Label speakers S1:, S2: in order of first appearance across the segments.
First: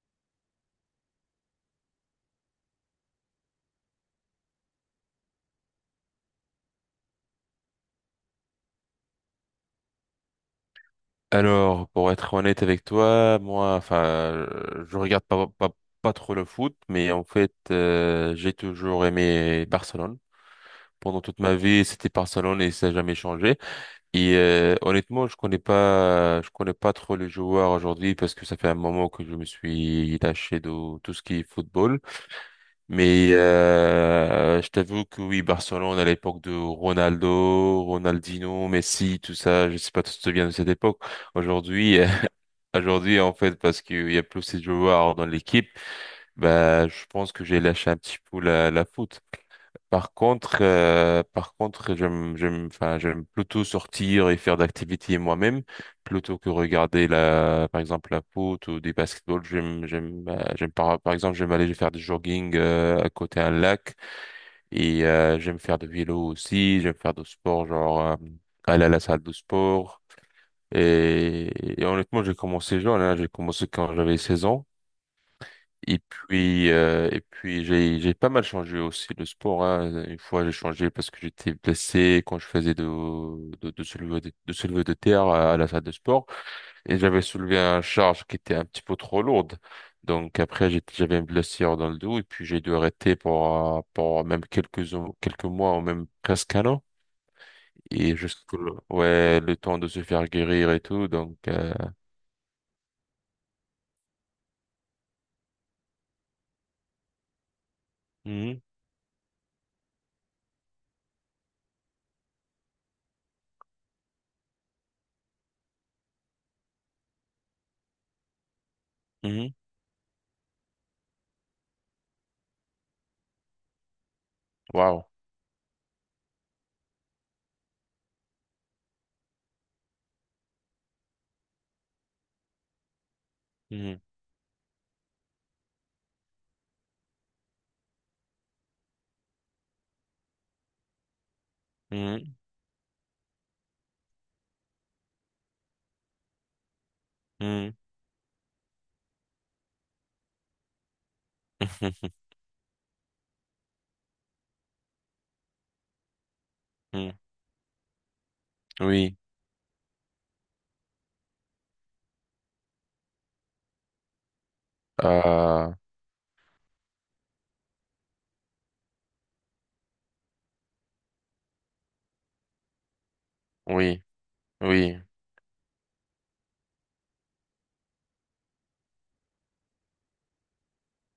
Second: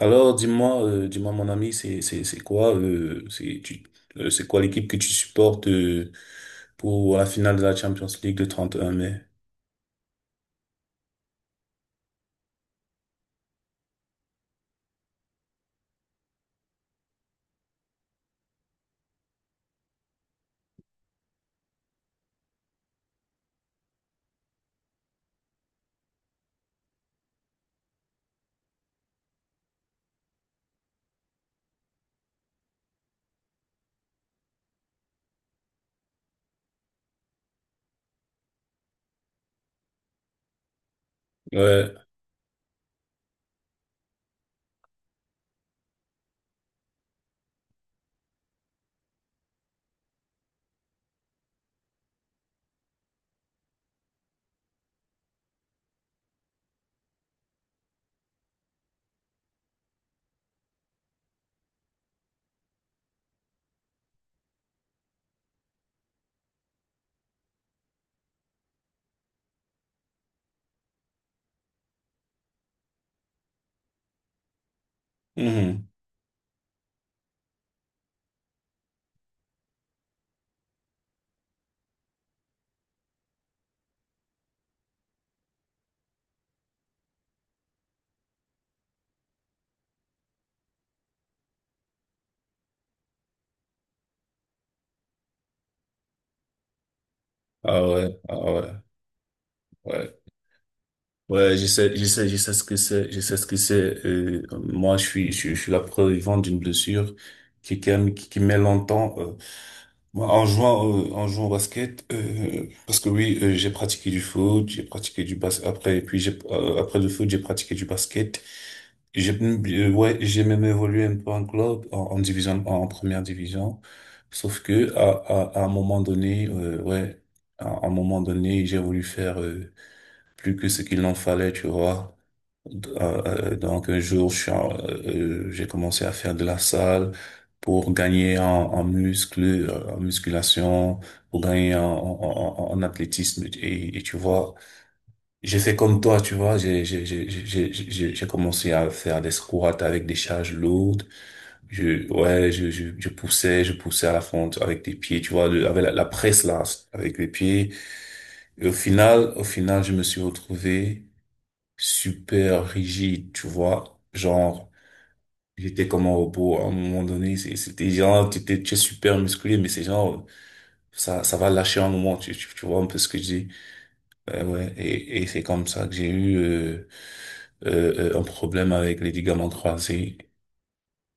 S1: Alors, dis-moi, dis-moi, mon ami, c'est quoi, c'est quoi l'équipe que tu supportes, pour la finale de la Champions League le 31 mai?
S2: Alors, pour être honnête avec toi, moi, je regarde pas trop le foot, mais en fait, j'ai toujours aimé Barcelone. Pendant toute ma vie, c'était Barcelone et ça n'a jamais changé. Et honnêtement, je connais pas trop les joueurs aujourd'hui parce que ça fait un moment que je me suis lâché de tout ce qui est football. Mais je t'avoue que oui, Barcelone à l'époque de Ronaldo, Ronaldinho, Messi, tout ça, je sais pas si tu te souviens de cette époque.
S1: Ouais.
S2: Aujourd'hui, Aujourd'hui, en fait, parce qu'il y a plus de joueurs dans l'équipe, bah, je pense que j'ai lâché un petit peu la foot. Par contre, j'aime plutôt sortir et faire d'activités moi-même, plutôt que regarder la, par exemple, la foot ou des basketball. Par exemple, j'aime aller faire du jogging, à côté d'un lac et, j'aime faire de vélo aussi, j'aime faire du sport, genre, aller à la salle de sport. Et, et honnêtement, j'ai commencé jeune, hein. J'ai commencé quand j'avais 16 ans.
S1: Mhm.
S2: Et puis j'ai pas mal changé aussi le sport, hein. Une fois, j'ai changé parce que j'étais blessé quand je faisais de soulevé de soulevé de terre à la salle de sport. Et j'avais soulevé un charge qui était un petit peu trop lourde. Donc après, j'avais une blessure dans le dos et puis j'ai dû arrêter pour même quelques mois ou même presque 1 an.
S1: Ah
S2: Et
S1: ouais, ah
S2: jusque,
S1: ouais,
S2: ouais, le temps de se
S1: ouais.
S2: faire guérir et tout.
S1: Ouais, je sais, je sais, je sais ce que c'est, je sais ce que c'est. Moi, je suis la preuve vivante d'une blessure qui met longtemps. Moi, en jouant, en jouant au basket, parce que oui, j'ai pratiqué du foot, j'ai pratiqué du basket, après, et puis après le foot, j'ai pratiqué du basket. J'ai,
S2: Mhm.
S1: ouais, j'ai même évolué un peu en club, en, en division, en, première division. Sauf que,
S2: Wow.
S1: à un moment donné, à un moment donné, j'ai voulu faire, plus que ce qu'il en fallait, tu vois. Euh, donc un
S2: Mhm.
S1: jour, j'ai commencé à faire de la salle pour gagner en muscle, en musculation, pour gagner
S2: Mhm.
S1: en athlétisme. Et tu vois, j'ai fait comme toi, tu vois, j'ai j'ai j'ai j'ai j'ai
S2: Mhm.
S1: j'ai- j'ai commencé à faire des squats avec des charges lourdes. Je poussais, je poussais à la fonte avec des pieds, tu vois, avec la presse là, avec
S2: Mhm.
S1: les pieds. Et
S2: Oui.
S1: au final, je me suis retrouvé super rigide, tu vois. Genre,
S2: Euh,
S1: j'étais comme un robot à un moment donné. C'était genre, tu es super musclé, mais c'est genre, ça va lâcher un moment, tu vois un peu ce que je dis.
S2: oui.
S1: Ouais, ouais.
S2: Oui.
S1: Et c'est comme ça que j'ai eu un problème avec les ligaments croisés.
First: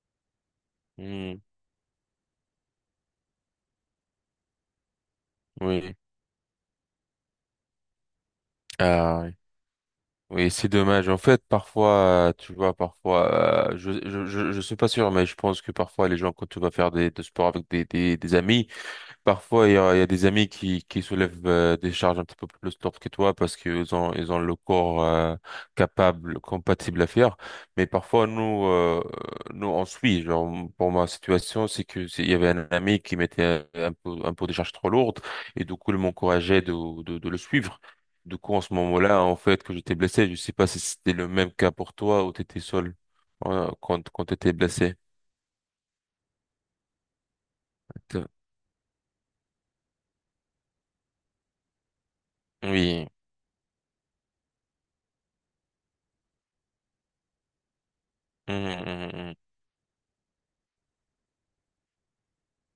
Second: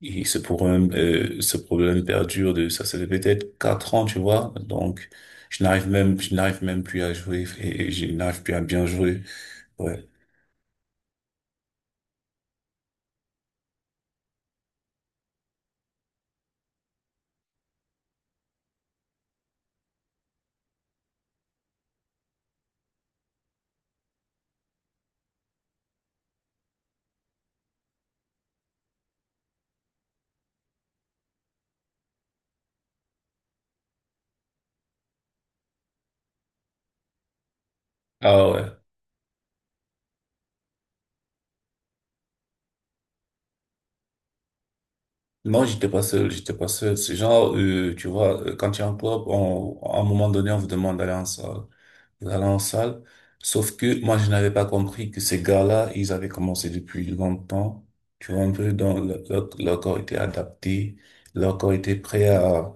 S1: Et
S2: Mhm.
S1: ce problème perdure ça, ça fait peut-être 4 ans, tu vois. Donc,
S2: Oui.
S1: je n'arrive même plus à jouer et je n'arrive plus à bien jouer.
S2: Ah, oui.
S1: Ouais.
S2: Oui, c'est dommage. En fait, parfois, tu vois, parfois, je suis pas sûr, mais je pense que parfois, les gens, quand tu vas faire de sport avec des amis, parfois, il y a des amis qui soulèvent des charges un petit peu plus lourdes que toi parce qu'ils ont le corps capable, compatible à faire. Mais parfois, nous, on suit. Genre, pour ma situation, il y avait un ami qui mettait un peu des charges trop lourdes et du coup, il m'encourageait de le suivre. Du
S1: Ah
S2: coup, en
S1: ouais.
S2: ce moment-là, en fait, que j'étais blessé, je sais pas si c'était le même cas pour toi ou t'étais seul quand t'étais blessé.
S1: Non, j'étais pas seul, j'étais pas seul. C'est genre, tu vois, quand tu es en club, on, à un moment donné, on vous demande d'aller en salle. Vous allez en salle.
S2: Oui.
S1: Sauf que moi, je n'avais pas compris que ces gars-là, ils avaient commencé depuis longtemps. Tu vois, un
S2: Mhm,
S1: peu dans
S2: mhm.
S1: leur corps était adapté, leur corps était prêt à,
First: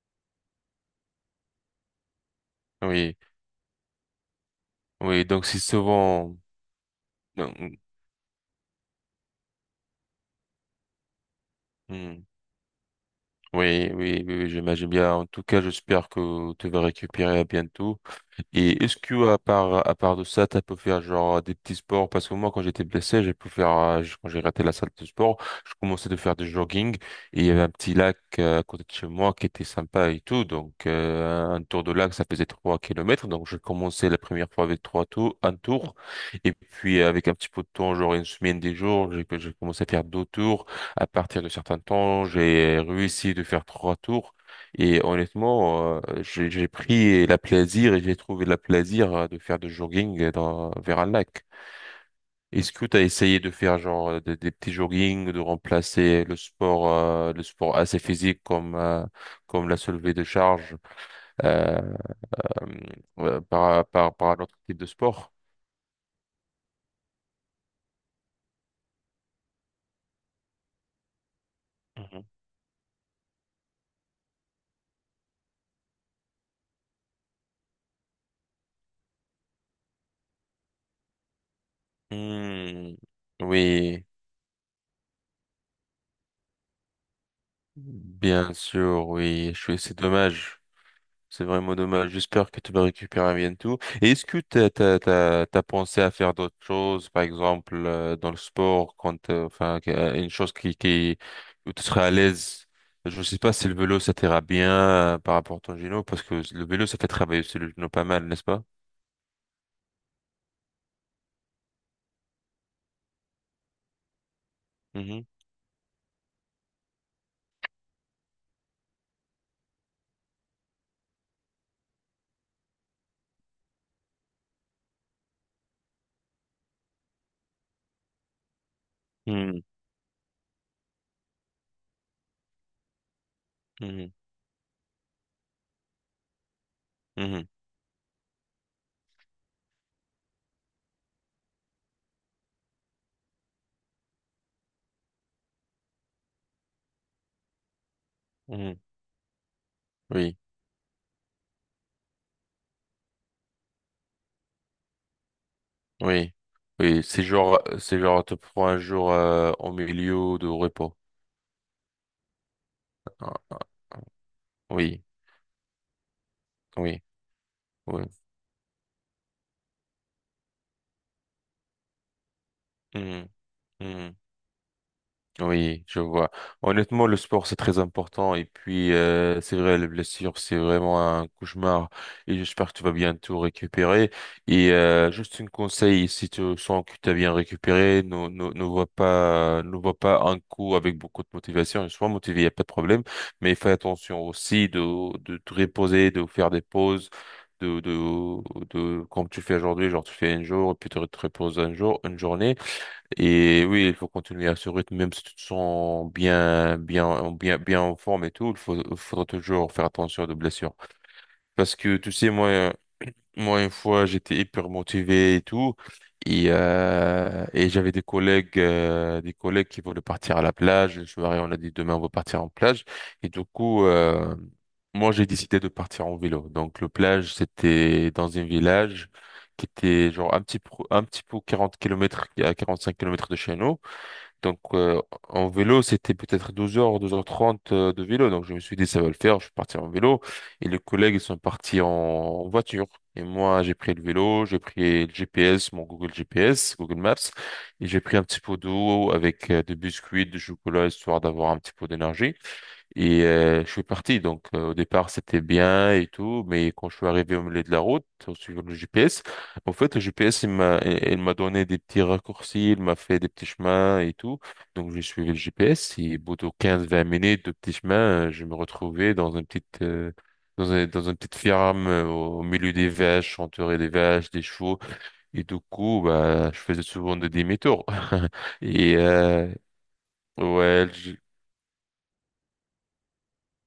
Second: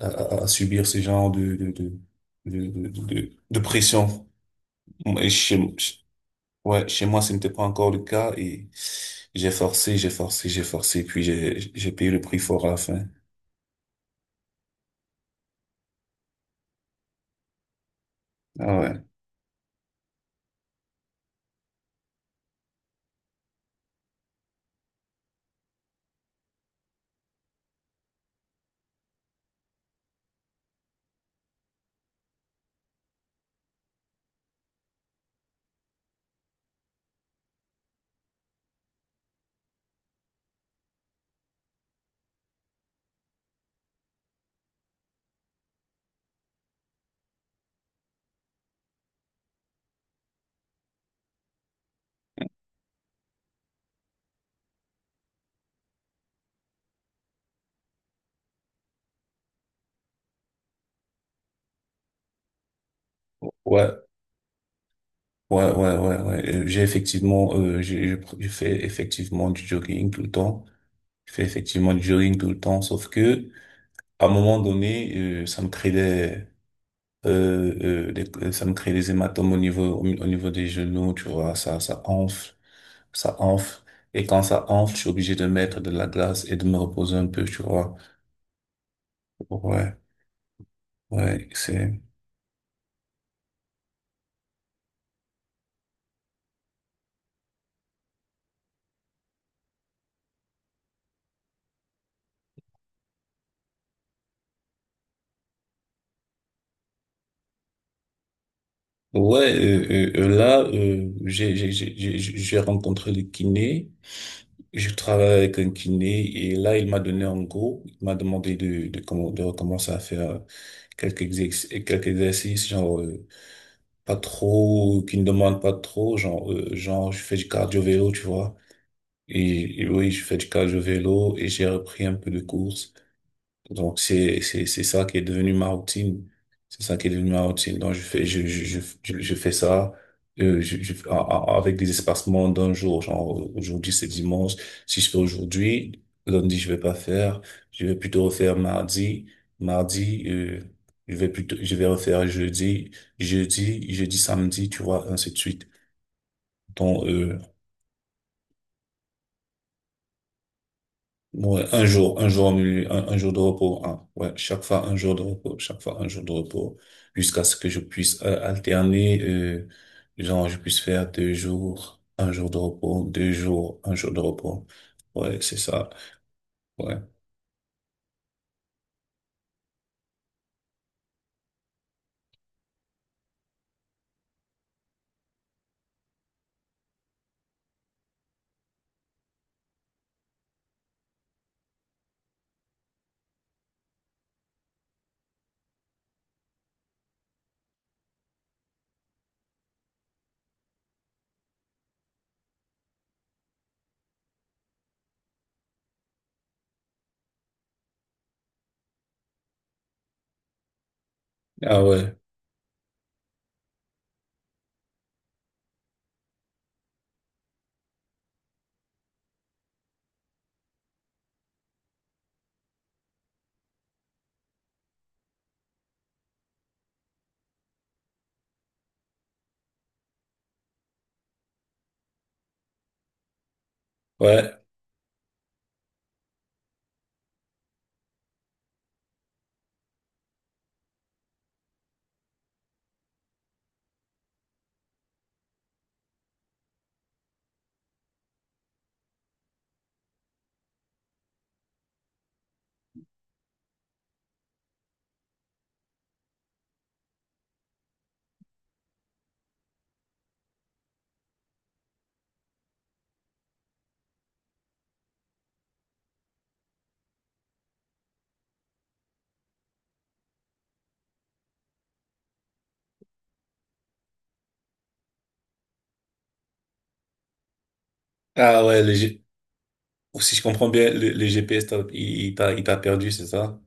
S1: à, à- subir ce genre
S2: Oui.
S1: de pression.
S2: Oui,
S1: Et
S2: donc
S1: chez,
S2: c'est souvent…
S1: ouais, Chez moi, ce n'était
S2: Non,
S1: pas
S2: mm,
S1: encore le cas et j'ai forcé, j'ai forcé, j'ai forcé, puis j'ai payé le
S2: mm.
S1: prix fort à la fin.
S2: Oui, oui, oui, oui, j'imagine bien. En tout cas, j'espère que tu vas récupérer à bientôt.
S1: Ah
S2: Et est-ce
S1: ouais.
S2: que à part de ça, t'as pu faire genre des petits sports? Parce que moi, quand j'étais blessé, j'ai pu faire quand j'ai raté la salle de sport, je commençais de faire du jogging et il y avait un petit lac à côté de chez moi qui était sympa et tout. Donc un tour de lac, ça faisait 3 kilomètres. Donc je commençais la première fois avec 1 tour, et puis avec un petit peu de temps, genre une semaine, des jours, j'ai commencé à faire 2 tours. À partir de certains temps, j'ai réussi de faire 3 tours. Et honnêtement, j'ai pris la plaisir et j'ai trouvé la plaisir de faire du jogging dans, vers un lac. Est-ce que tu as essayé de faire genre des petits joggings, de remplacer le sport assez physique comme comme la soulevée de charge euh, euh, par
S1: Ouais,
S2: un autre type de sport?
S1: ouais, ouais, ouais, ouais. J'ai effectivement, j'ai fait effectivement du jogging tout le temps. Je fais effectivement du
S2: Mhm.
S1: jogging tout le temps, sauf que, à un moment donné, ça me crée des, ça me crée des hématomes au niveau, au niveau des genoux, tu vois, ça enfle,
S2: Hmm,
S1: ça enfle.
S2: oui,
S1: Et quand ça enfle, je suis obligé de mettre de la glace et de me reposer un peu, tu vois.
S2: bien sûr, oui.
S1: Ouais,
S2: C'est dommage. C'est
S1: ouais,
S2: vraiment dommage. J'espère que tu vas récupérer bientôt. Et est-ce que t'as pensé à faire d'autres choses, par exemple, dans le sport, une chose qui, où tu serais à l'aise? Je sais pas si le vélo, ça t'ira bien, par rapport à ton genou, parce que le vélo, ça fait travailler aussi le genou pas mal, n'est-ce pas?
S1: ouais, là, j'ai rencontré le kiné. Je
S2: Mhm.
S1: travaille avec un kiné et là, il m'a donné un go. Il m'a demandé de recommencer à faire quelques exercices, genre, pas trop, qui ne demandent pas trop, genre, je fais du cardio-vélo, tu vois.
S2: Mhm.
S1: Et oui, je fais du cardio-vélo et j'ai repris un peu de course. Donc
S2: Mhm.
S1: c'est ça qui est devenu ma routine. C'est ça qui est devenu ma
S2: Mhm.
S1: routine. Donc je fais ça avec des espacements d'un jour. Genre aujourd'hui c'est dimanche. Si je fais aujourd'hui, lundi je vais pas faire. Je vais plutôt refaire
S2: Mhm.
S1: mardi. Mardi
S2: Oui,
S1: je vais plutôt je vais refaire jeudi. Jeudi jeudi samedi tu vois ainsi de suite.
S2: oui, oui.
S1: Donc euh,
S2: C'est genre, te prends un jour, au milieu de repos.
S1: Ouais, un jour, un jour
S2: Ah,
S1: de
S2: ah,
S1: repos, hein. Ouais, chaque fois un
S2: oui,
S1: jour de repos, chaque fois un jour de repos,
S2: oui,
S1: jusqu'à ce que je
S2: oui.
S1: puisse alterner, genre je puisse faire deux jours, un jour de repos,
S2: Mhm.
S1: deux jours, un jour
S2: Mhm.
S1: de repos. Ouais, c'est
S2: Oui,
S1: ça.
S2: je vois.
S1: Ouais.
S2: Honnêtement, le sport, c'est très important. Et puis, c'est vrai, les blessures, c'est vraiment un cauchemar. Et j'espère que tu vas bientôt récupérer. Et juste un conseil, si tu sens que tu as bien récupéré, ne vois pas un coup avec beaucoup de motivation. Sois motivé, il n'y a pas de problème. Mais fais attention aussi de te reposer, de faire des pauses. De, comme tu fais aujourd'hui, genre tu fais un jour, puis tu te reposes un jour, une journée. Et oui, il faut continuer à ce rythme, même si tu te sens bien en forme et tout, il faudra toujours faire attention aux blessures. Parce
S1: Ah
S2: que, tu
S1: ouais,
S2: sais, moi, une fois, j'étais hyper motivé et tout, et j'avais des collègues qui voulaient partir à la plage. Le soir, et on a dit demain, on va partir en plage. Et du coup, euh, Moi, j'ai décidé de partir en vélo. Donc, le plage, c'était dans un village qui était genre un petit peu 40 kilomètres à 5 kilomètres de chez nous.
S1: ouais.
S2: Donc, en vélo, c'était peut-être 12 heures, 12 heures 30 de vélo. Donc, je me suis dit, ça va le faire. Je suis parti en vélo. Et les collègues, ils sont partis en voiture. Et moi, j'ai pris le vélo, j'ai pris le GPS, mon Google GPS, Google Maps. Et j'ai pris un petit pot d'eau avec des biscuits, du chocolat, histoire d'avoir un petit peu d'énergie. Et je suis parti. Donc au départ, c'était bien et tout, mais quand je suis arrivé au milieu de la route, en suivant le GPS, en fait, le GPS, il m'a donné des petits raccourcis, il m'a fait des petits chemins et tout. Donc j'ai suivi le GPS et au bout de 15-20 minutes de petits chemins, je me retrouvais dans une petite dans un- dans une petite ferme au milieu des vaches, entouré des vaches, des chevaux. Et du coup, bah, je faisais souvent des demi-tours.
S1: Ah ouais, le
S2: Et
S1: G-
S2: euh,
S1: Si je comprends
S2: ouais,
S1: bien, le GPS, il t'a perdu, c'est ça?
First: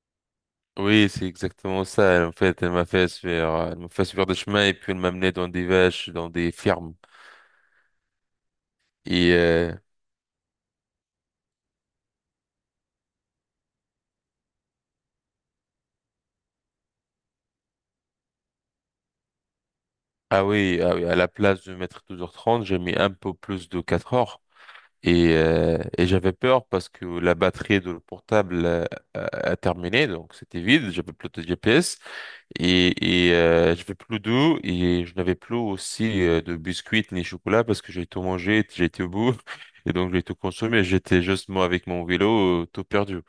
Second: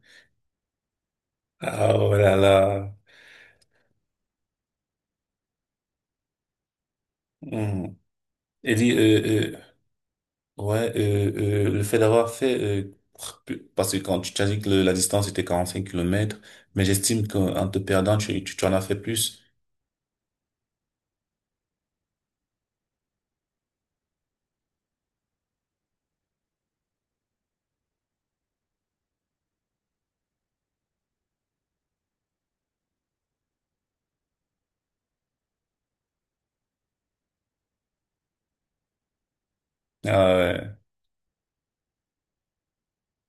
S2: Oui, c'est exactement
S1: Ah
S2: ça. En
S1: voilà
S2: fait,
S1: là.
S2: elle m'a fait faire des chemins et puis elle m'a mené dans des vaches, dans des fermes.
S1: Hmm. Et dit,
S2: Et
S1: euh, euh,
S2: euh,
S1: Ouais, le fait d'avoir fait, parce que quand tu t'as dit que la distance était 45 kilomètres, mais j'estime qu'en te perdant, tu en as fait plus.
S2: ah oui, ah oui, à la place de mettre 12 heures trente, j'ai mis un peu plus de 4 heures. Et j'avais peur parce que la batterie de le portable a, a terminé, donc c'était vide. J'avais plus de GPS et j'avais plus d'eau et je n'avais plus aussi de biscuits ni chocolat parce que j'ai tout mangé, j'ai été au bout et donc j'ai
S1: Ah,
S2: tout
S1: ouais.
S2: consommé. J'étais juste moi avec mon vélo tout perdu.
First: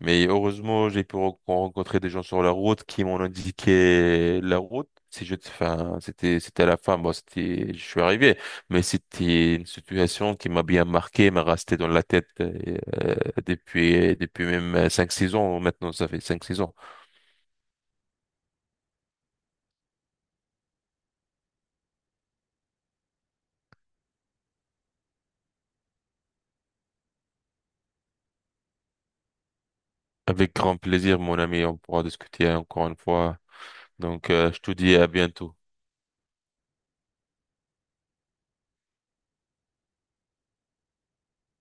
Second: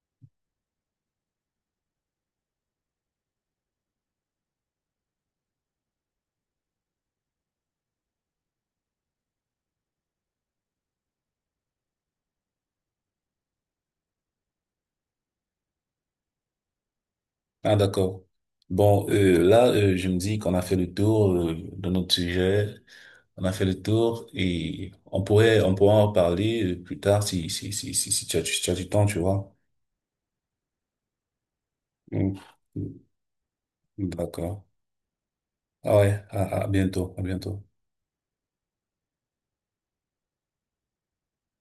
S2: Mais heureusement, j'ai pu rencontrer des gens sur la route qui m'ont indiqué la route. Si je, enfin, c'était, C'était à la fin, bon, je suis arrivé, mais c'était une situation qui m'a bien marqué, m'a resté dans la tête depuis même cinq 6 ans. Maintenant, ça fait cinq 6 ans.
S1: Ah, d'accord. Bon, là, je me dis qu'on a fait le tour, de notre sujet, on a fait le tour et on pourra en reparler plus tard si tu as, si tu as du temps, tu vois.
S2: Avec grand plaisir, mon ami, on pourra
S1: Mm.
S2: discuter encore une fois. Donc, je
S1: D'accord.
S2: te dis à bientôt.
S1: Ah ouais, à bientôt, à bientôt.